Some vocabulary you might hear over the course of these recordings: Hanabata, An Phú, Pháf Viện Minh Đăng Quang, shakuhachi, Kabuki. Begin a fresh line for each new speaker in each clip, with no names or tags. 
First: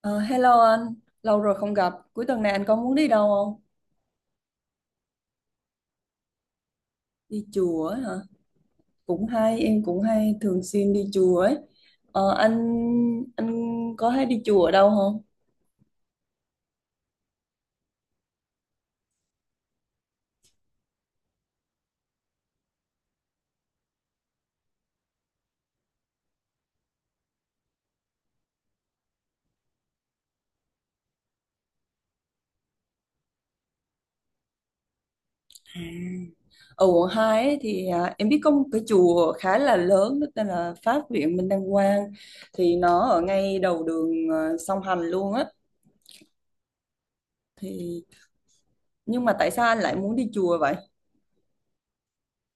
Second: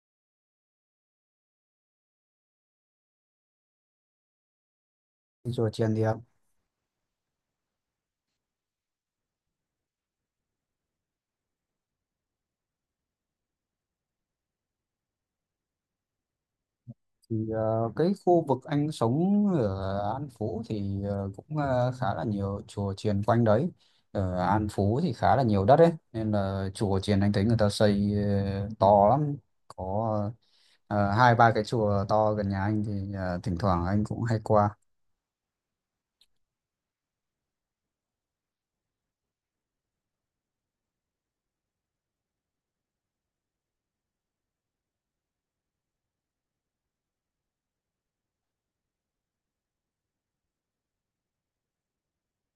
Ờ, Hello anh, lâu rồi không gặp. Cuối tuần này anh có muốn đi đâu không?
Rồi tiền thì, ạ,
Đi chùa ấy hả? Cũng hay, em cũng hay thường xuyên đi chùa ấy. Ờ, anh anh có hay đi chùa ở đâu không?
thì ờ, Cái khu vực anh sống ở An Phú thì cũng khá là nhiều chùa chiền quanh đấy. Ở An Phú thì khá là nhiều đất ấy, nên là chùa chiền anh thấy người ta xây to lắm. Có hai ba cái chùa to gần nhà anh thì thỉnh thoảng anh cũng hay qua.
À. Ở quận 2 ấy, em biết có một cái chùa khá là lớn đó tên là Pháp Viện Minh Đăng Quang, thì nó ở ngay đầu đường, song hành luôn á. thì nhưng mà tại sao anh lại muốn đi chùa vậy?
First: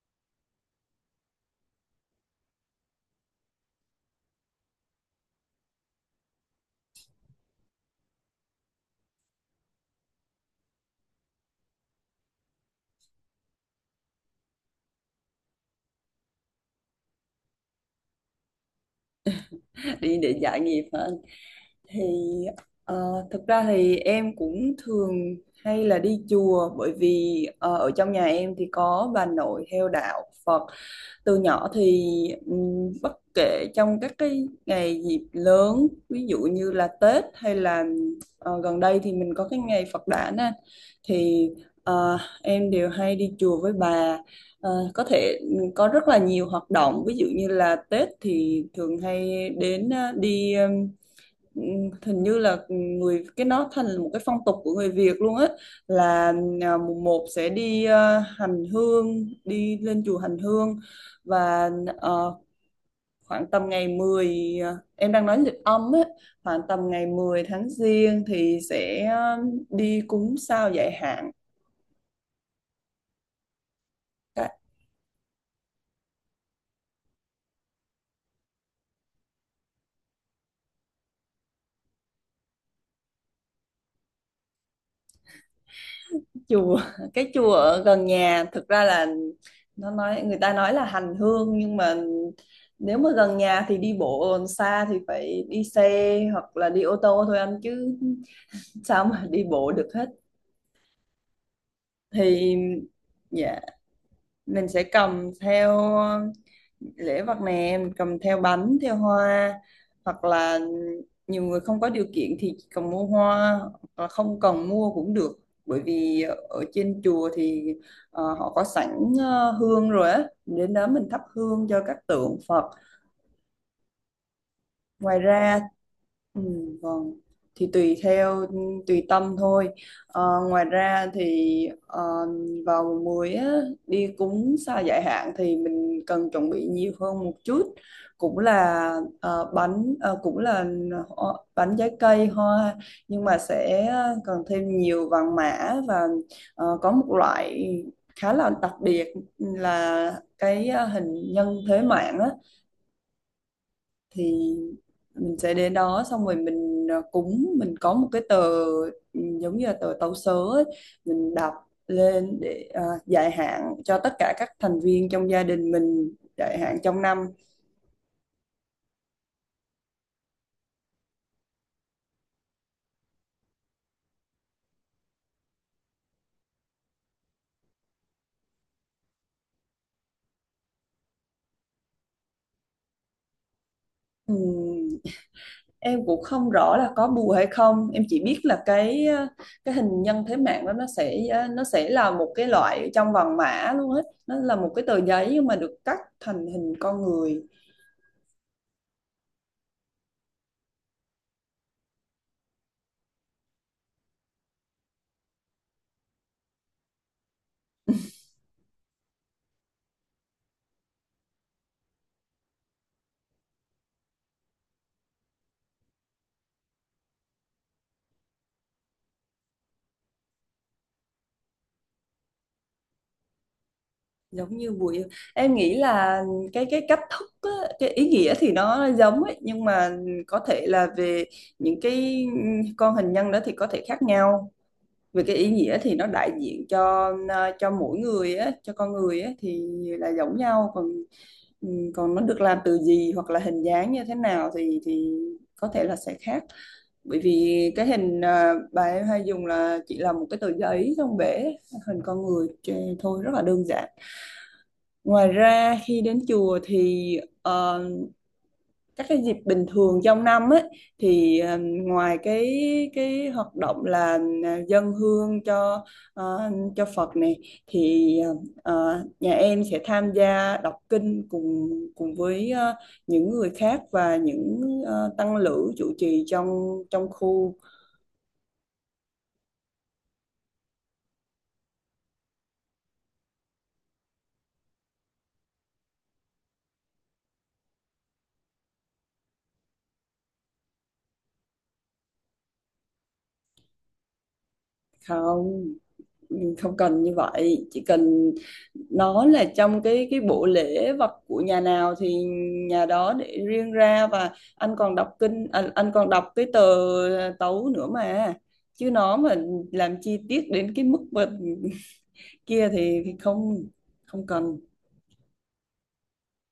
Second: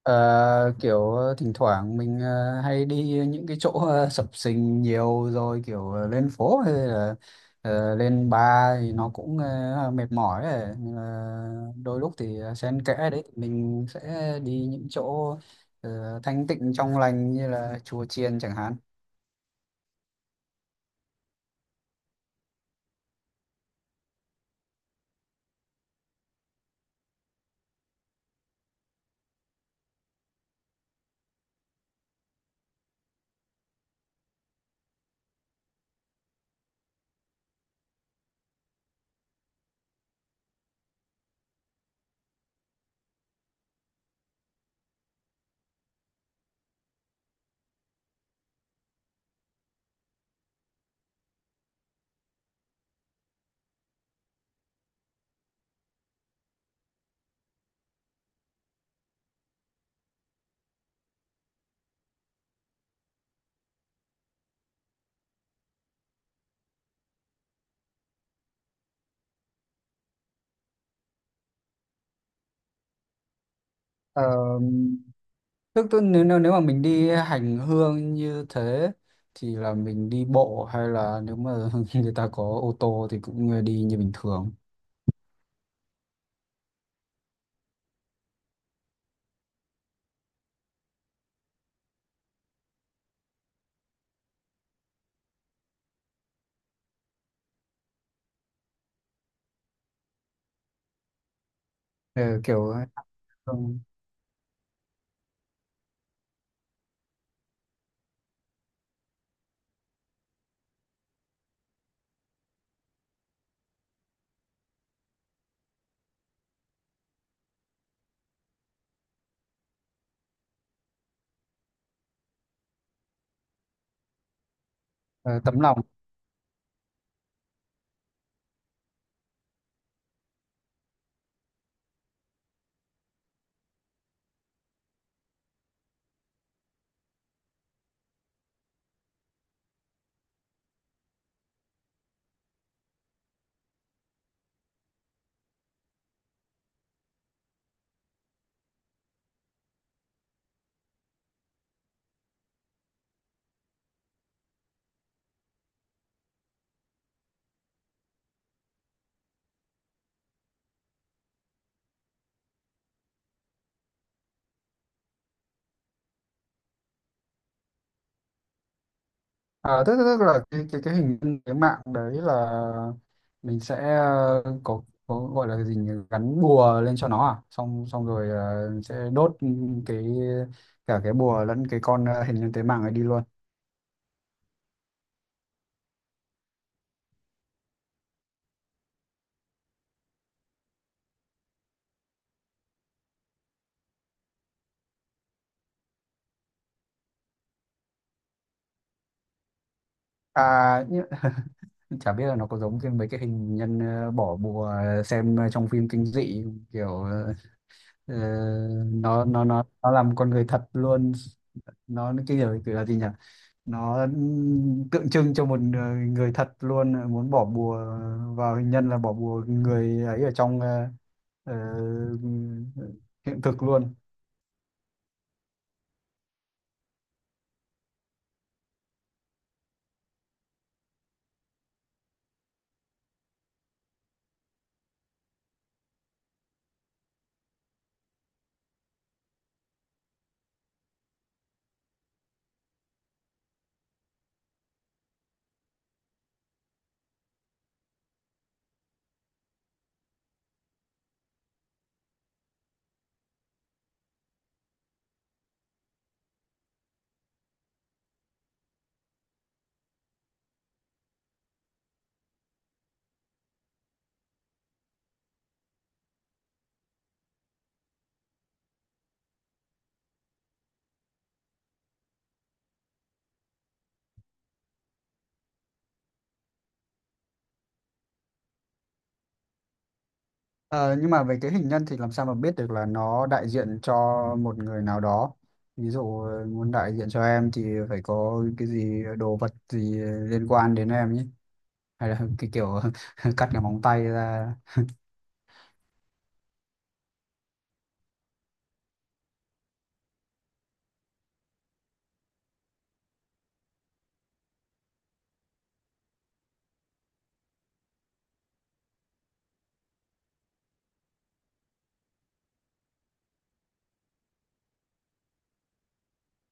Ờ, Kiểu thỉnh thoảng mình hay đi những cái chỗ sập sình nhiều rồi, kiểu lên phố hay là lên bar thì nó cũng mệt mỏi ấy. Nhưng mà đôi lúc thì xen kẽ đấy thì mình sẽ đi những chỗ thanh tịnh trong lành như là chùa chiền chẳng hạn.
Đi để giải nghiệp hả? thì Thực ra thì em cũng thường hay là đi chùa, bởi vì ở trong nhà em thì có bà nội theo đạo Phật từ nhỏ. Thì Bất kể trong các cái ngày dịp lớn, ví dụ như là Tết, hay là gần đây thì mình có cái ngày Phật đản á, thì em đều hay đi chùa với bà. Có thể có rất là nhiều hoạt động, ví dụ như là Tết thì thường hay đến, đi. Ừ, hình như là người cái nó thành là một cái phong tục của người Việt luôn á, là mùng một sẽ đi, hành hương, đi lên chùa hành hương. Và ờ, khoảng tầm ngày mười, em đang nói lịch âm á, khoảng tầm ngày 10 tháng giêng thì sẽ, đi cúng sao giải hạn.
Ờ, tức nếu, nếu nếu mà mình đi hành hương như thế thì là mình đi bộ, hay là nếu mà người ta có ô tô thì cũng đi như bình thường.
Chùa, cái chùa ở gần nhà thực ra là nó nói, người ta nói là hành hương, nhưng mà nếu mà gần nhà thì đi bộ, còn xa thì phải đi xe hoặc là đi ô tô thôi anh, chứ sao mà đi bộ được hết.
Ừ,
Thì
kiểu. Ừ,
dạ, mình sẽ cầm theo lễ vật nè, mình cầm theo bánh theo hoa, hoặc là nhiều người không có điều kiện thì chỉ cần mua hoa, hoặc là không cần mua cũng được. Bởi vì ở trên chùa thì họ có sẵn hương rồi á, đến đó mình thắp hương cho các tượng Phật. Ngoài
ờ,
ra,
tấm lòng.
ừ, vâng, thì tùy theo, tùy tâm thôi. Ngoài ra thì vào mùa muối á, đi cúng sa giải hạn thì mình cần chuẩn bị nhiều hơn một chút, cũng là bánh, cũng là bánh, trái cây, hoa, nhưng mà sẽ cần thêm nhiều vàng mã, và có một loại khá là đặc biệt là cái hình nhân thế mạng á. Thì mình sẽ đến đó, xong rồi mình cúng, mình có một cái tờ, ừ, giống như là tờ tấu sớ ấy, mình đọc lên để dài hạn cho tất cả các thành viên trong gia đình mình, dài hạn trong năm.
À, tức là cái hình nhân cái mạng đấy là mình sẽ có gọi là gì nhỉ? Gắn bùa lên cho nó à, xong xong rồi sẽ đốt cái, cả cái bùa lẫn cái con hình nhân tế mạng ấy đi luôn.
Ừm, em cũng không rõ là có bùa hay không, em chỉ biết là cái cái hình nhân thế mạng đó nó sẽ, nó sẽ là một cái loại trong vòng mã luôn, hết nó là một cái tờ giấy nhưng mà được cắt thành hình con người.
À nhưng, chả biết là nó có giống cái mấy cái hình nhân bỏ bùa, xem trong phim kinh dị, kiểu, ờ, nó làm con người thật luôn. Nó cái kiểu kiểu là gì nhỉ? Nó tượng trưng cho một người, người thật luôn, muốn bỏ bùa vào hình nhân là bỏ bùa người ấy ở trong ờ, hiện thực luôn.
Giống như buổi, em nghĩ là cái cách thức á, cái ý nghĩa thì nó giống ấy, nhưng mà có thể là về những cái con hình nhân đó thì có thể khác nhau. Về cái ý nghĩa thì nó đại diện cho cho mỗi người á, cho con người á thì là giống nhau. Còn còn nó được làm từ gì hoặc là hình dáng như thế nào thì có thể là sẽ khác, bởi vì cái hình, bà em hay dùng là chỉ là một cái tờ giấy trong bể hình con người thôi, rất là đơn giản. Ngoài ra khi đến chùa thì các cái dịp bình thường trong năm ấy, thì ngoài cái hoạt động là dâng hương cho cho Phật này, thì nhà em sẽ tham gia đọc kinh cùng cùng với những người khác, và những tăng lữ trụ trì trong trong khu.
Ờ, nhưng mà về cái hình nhân thì làm sao mà biết được là nó đại diện cho một người nào đó? Ví dụ muốn đại diện cho em thì phải có cái gì, đồ vật gì liên quan đến em nhé, hay là cái kiểu cắt cái móng tay ra.
Không, không cần như vậy, chỉ cần nó là trong cái bộ lễ vật của nhà nào thì nhà đó để riêng ra. Và anh còn đọc kinh, anh còn đọc cái tờ tấu nữa mà, chứ nó mà làm chi tiết đến cái mức mà kia thì không, không cần.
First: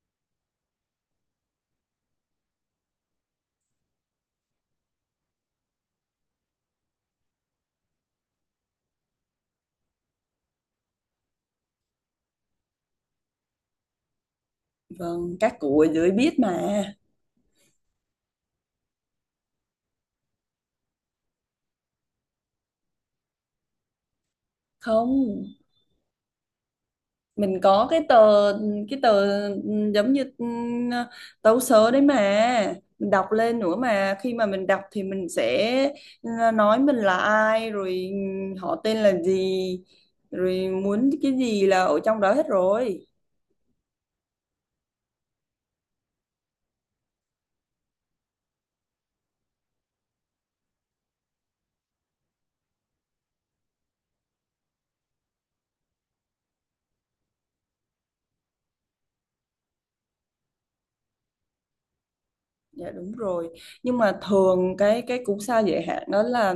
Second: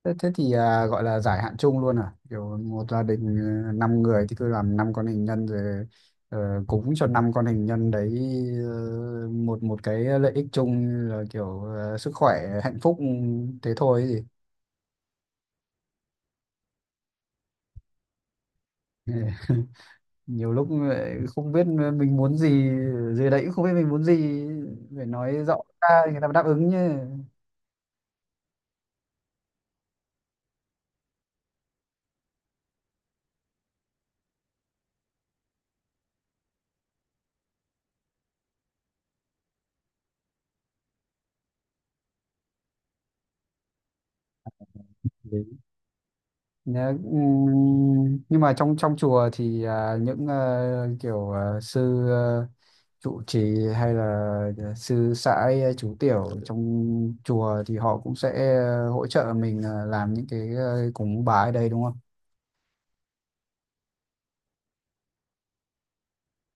Thế thì à, gọi là giải hạn chung luôn à? Kiểu một gia đình, 5 người thì cứ làm 5 con hình nhân rồi cúng cho 5 con hình nhân đấy, một một cái lợi ích chung là kiểu sức khỏe, hạnh phúc, ừ, thế thôi ấy gì.
Vâng, các cụ ở dưới biết mà.
Ừ. Nhiều lúc lại không biết mình muốn gì, dưới đấy cũng không biết mình muốn gì, phải nói
Không,
rõ ra thì người ta mới đáp ứng
mình có cái tờ, cái tờ giống như ừ, tấu sớ đấy mà, mình đọc lên nữa mà. Khi mà mình đọc thì mình sẽ, ừ, nói mình là ai rồi, ừ, họ tên là gì, rồi muốn cái gì là ở trong đó hết rồi.
chứ. Nhá, nhưng mà trong trong chùa thì à, những kiểu sư trụ trì, hay là sư sãi, chú tiểu trong chùa thì họ cũng sẽ hỗ trợ mình làm những cái cúng bái ở đây đúng không?
Dạ đúng rồi. Nhưng mà thường cái cú sa giới hạn đó là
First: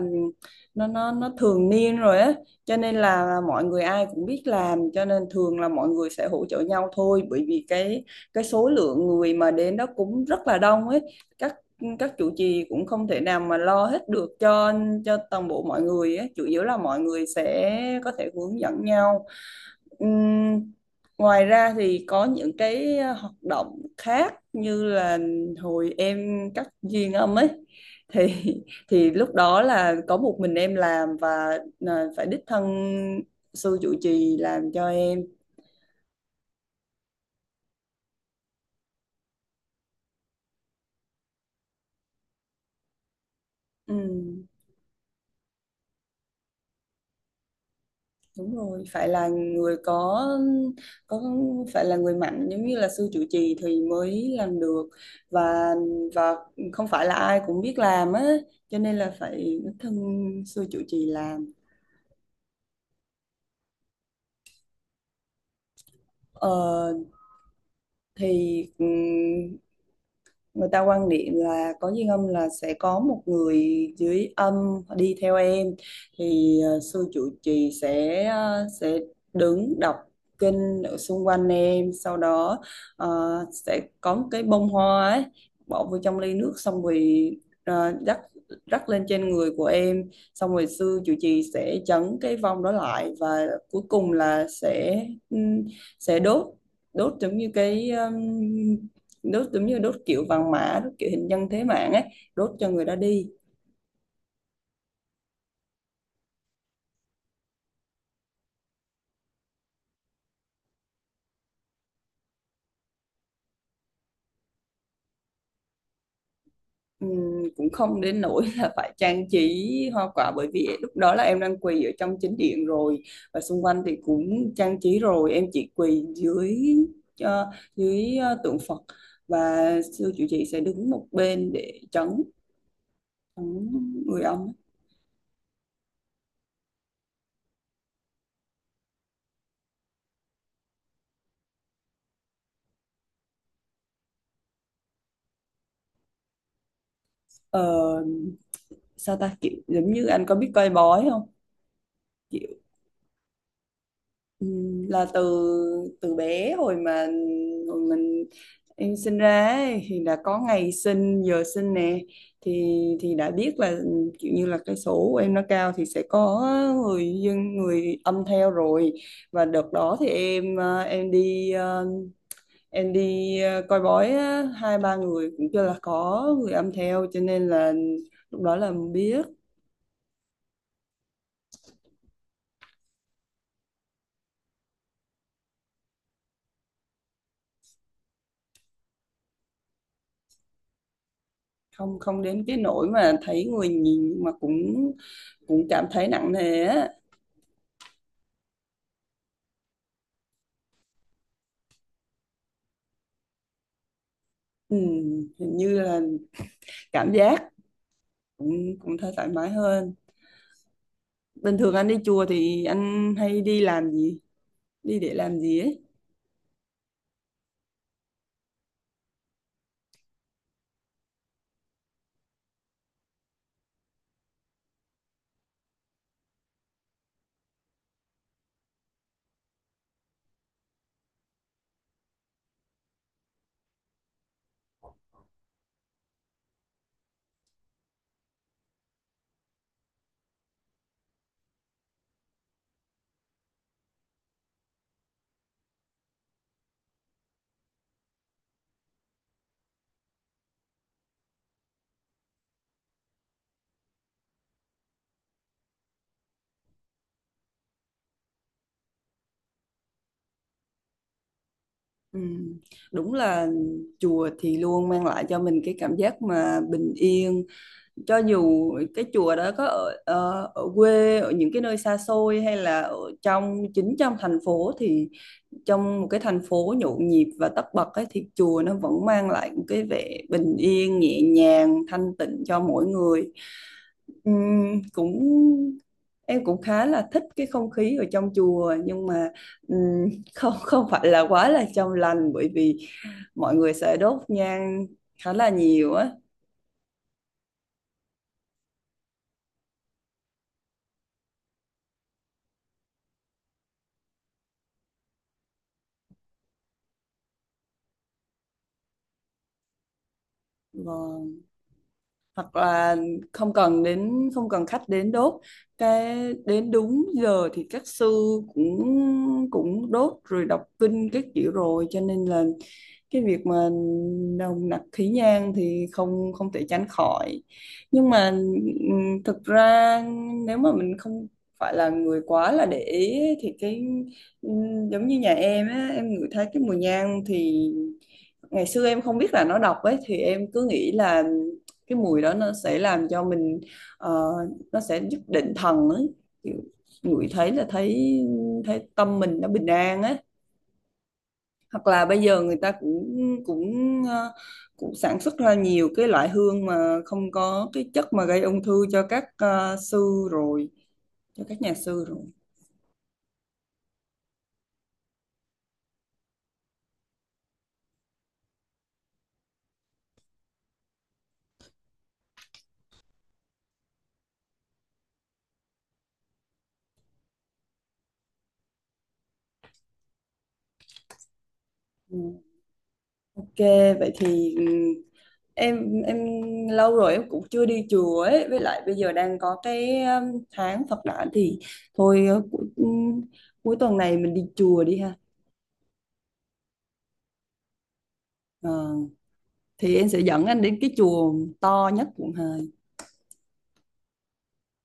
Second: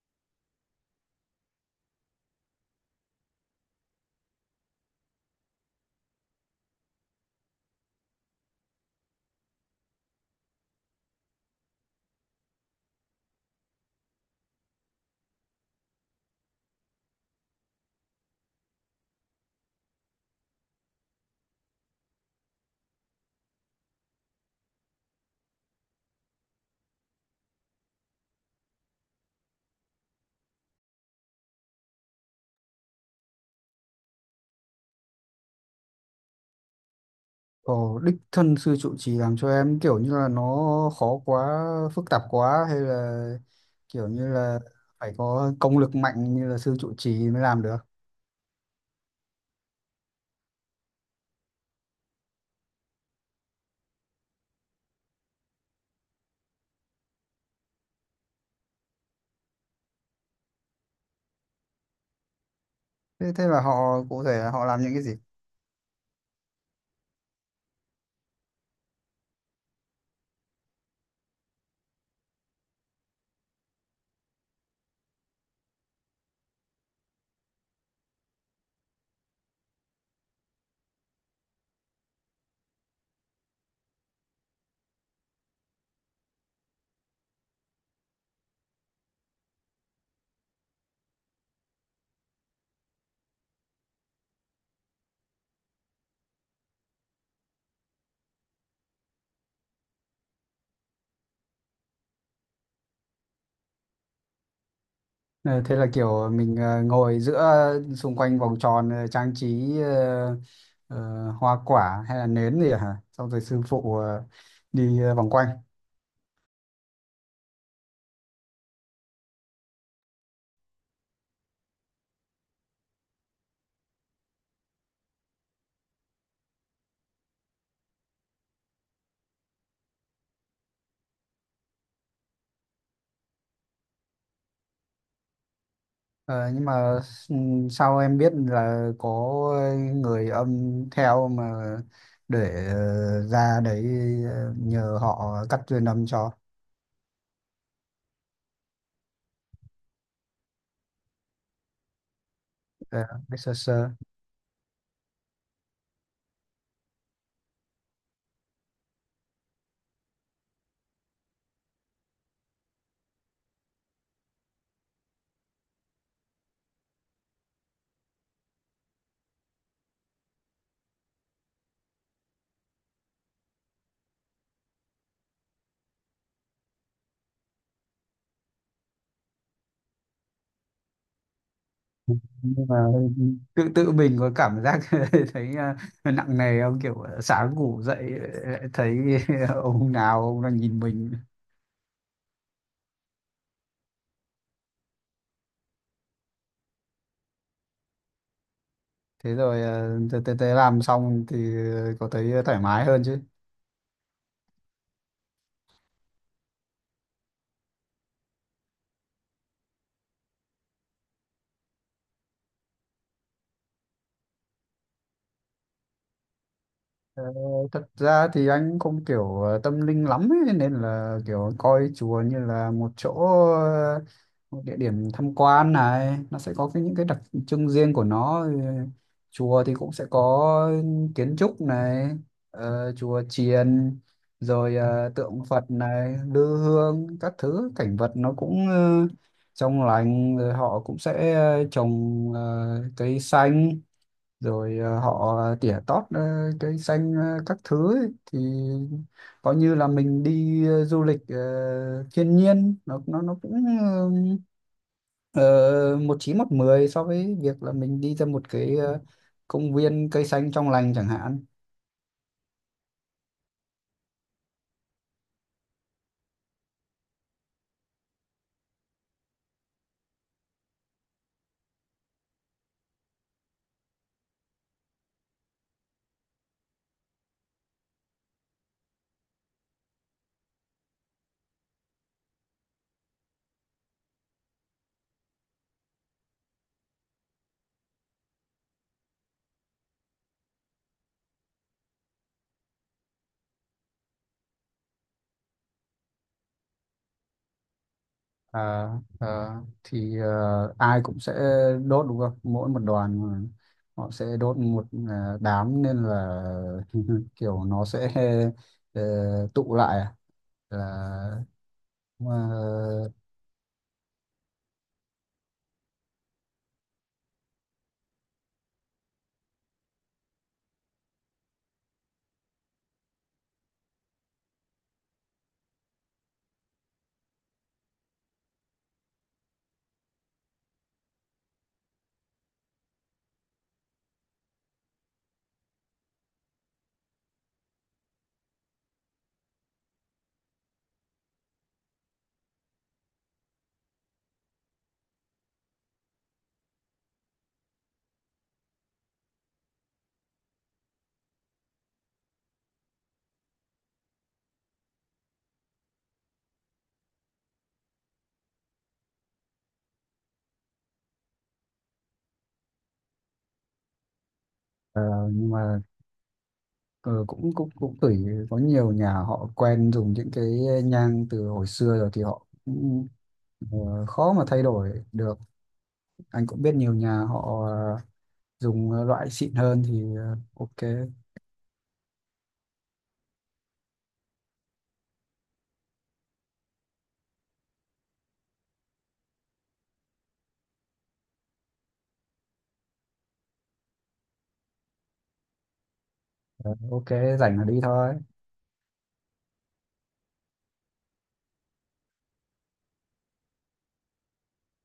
nó thường niên rồi á, cho nên là mọi người ai cũng biết làm, cho nên thường là mọi người sẽ hỗ trợ nhau thôi, bởi vì cái số lượng người mà đến đó cũng rất là đông ấy. Các các chủ trì cũng không thể nào mà lo hết được cho toàn bộ mọi người ấy. Chủ yếu là mọi người sẽ có thể hướng dẫn nhau. Ừm, ngoài ra thì có những cái hoạt động khác, như là hồi em cắt duyên âm ấy, thì thì lúc đó là có một mình em làm, và là phải đích thân sư trụ trì làm cho em.
Ồ, đích thân sư trụ trì làm cho em, kiểu như là nó khó quá, phức tạp quá, hay là kiểu như
Ừm,
là phải có công lực mạnh như là sư trụ trì mới làm được.
đúng rồi, phải là người có phải là người mạnh giống như là sư trụ trì thì mới làm được. và và không phải là ai cũng biết làm á, cho nên là phải đích thân sư trụ trì làm.
Thế là họ cụ thể là họ làm những cái gì?
Ờ, thì người ta quan niệm là có duyên âm là sẽ có một người dưới âm đi theo em. Thì sư trụ trì sẽ sẽ đứng đọc kinh ở xung quanh em. Sau đó ờ, sẽ có một cái bông hoa ấy bỏ vô trong ly nước, xong rồi rắc rắc lên trên người của em. Xong rồi sư trụ trì sẽ trấn cái vong đó lại, và cuối cùng là ừm, sẽ đốt, đốt giống như cái đốt giống như đốt kiểu vàng mã, đốt kiểu hình nhân thế mạng ấy, đốt cho người đó đi.
Ờ, Thế là kiểu mình ngồi giữa xung quanh vòng tròn, trang trí ờ, hoa quả hay là nến gì hả? Xong rồi sư phụ đi vòng quanh.
Cũng không đến nỗi là phải trang trí hoa quả, bởi vì lúc đó là em đang quỳ ở trong chính điện rồi, và xung quanh thì cũng trang trí rồi, em chỉ quỳ dưới ờ, dưới tượng Phật. Và sư chủ trì sẽ đứng một bên để trấn người ông.
Ờ, nhưng mà sao em biết là có người âm theo mà để ra đấy nhờ họ cắt duyên âm cho?
Ờ, Sao ta, kiểu giống như anh có biết coi bói không? Kiểu,
Ờ, biết sơ sơ.
ừ, là từ từ bé, hồi mà hồi mình em sinh ra ấy, thì đã có ngày sinh giờ sinh nè, thì đã biết là kiểu như là cái số của em nó cao thì sẽ có người dân, người âm theo rồi. Và đợt đó thì em em đi coi bói á, hai ba người cũng chưa là có người âm theo, cho nên là lúc đó là biết.
Nhưng mà tự tự mình có cảm giác thấy à, nặng nề không? Kiểu sáng ngủ dậy lại thấy ông nào ông đang nhìn mình.
Không, không đến cái nỗi mà thấy người nhìn, nhưng mà cũng cũng cảm thấy nặng nề á.
Thế rồi à, từ từ từ làm xong thì có thấy thoải mái hơn chứ?
Ừ, hình như là cảm giác cũng cũng thấy thoải mái hơn. Bình thường anh đi chùa thì anh hay đi làm gì? Đi để làm gì ấy?
Ờ, thật ra thì anh không kiểu tâm linh lắm ấy, nên là kiểu coi chùa như là một chỗ, ờ, một địa điểm tham quan này, nó sẽ có cái, những cái đặc trưng riêng của nó. Ừ, chùa thì cũng sẽ có kiến trúc này, chùa chiền, rồi tượng Phật này, lư hương các thứ, cảnh vật nó cũng trong lành, rồi họ cũng sẽ trồng cây xanh, rồi họ tỉa tót cây xanh các thứ ấy, thì coi như là mình đi du lịch thiên nhiên, nó cũng ờ, một chín một mười so với việc là mình đi ra một cái công viên cây xanh trong lành chẳng hạn.
Ừ, đúng là chùa thì luôn mang lại cho mình cái cảm giác mà bình yên. Cho dù cái chùa đó có ở, ở quê, ở những cái nơi xa xôi, hay là ở trong chính trong thành phố, thì trong một cái thành phố nhộn nhịp và tấp bật ấy, thì chùa nó vẫn mang lại một cái vẻ bình yên, nhẹ nhàng, thanh tịnh cho mỗi người. Cũng em cũng khá là thích cái không khí ở trong chùa, nhưng mà ừm, không không phải là quá là trong lành, bởi vì mọi người sẽ đốt nhang khá là nhiều á.
Ờ, ờ, thì ai cũng sẽ đốt đúng không? Mỗi một đoàn mà họ sẽ đốt một đám, nên là kiểu nó sẽ ờ, tụ lại à?
Vâng.
là mà
Hoặc là không cần đến, không cần khách đến đốt, cái đến đúng giờ thì các sư cũng cũng đốt rồi đọc kinh các kiểu rồi, cho nên là cái việc mà nồng nặc khí nhang thì không, không thể tránh khỏi. Nhưng mà thực ra nếu mà mình không phải là người quá là để ý ấy, thì cái giống như nhà em á, em ngửi thấy cái mùi nhang thì ngày xưa em không biết là nó độc ấy, thì em cứ nghĩ là cái mùi đó nó sẽ làm cho mình ờ, nó sẽ giúp định thần ấy, ngửi thấy là thấy thấy tâm mình nó bình an ấy. Hoặc là bây giờ người ta cũng cũng ờ, cũng sản xuất ra nhiều cái loại hương mà không có cái chất mà gây ung thư cho các ờ, sư rồi cho các nhà sư rồi.
ờ, nhưng mà ờ, cũng cũng cũng tùy. Có nhiều nhà họ quen dùng những cái nhang từ hồi xưa rồi thì họ cũng khó mà thay đổi được. Anh cũng biết nhiều nhà họ dùng loại xịn hơn thì ok.
Ừ. Ok, vậy thì ừ, em lâu rồi em cũng chưa đi chùa ấy, với lại bây giờ đang có cái tháng Phật đản, thì thôi cuối tuần này mình đi chùa đi ha.
Ờ, ok, rảnh là đi thôi.
Ờ, thì em sẽ dẫn anh đến cái chùa to nhất quận Hai.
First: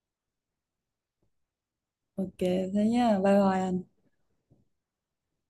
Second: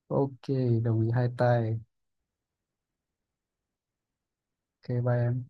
Ok, đồng ý hai tay.
Ok, thế nhá, bye bye anh.
Ok, bye em.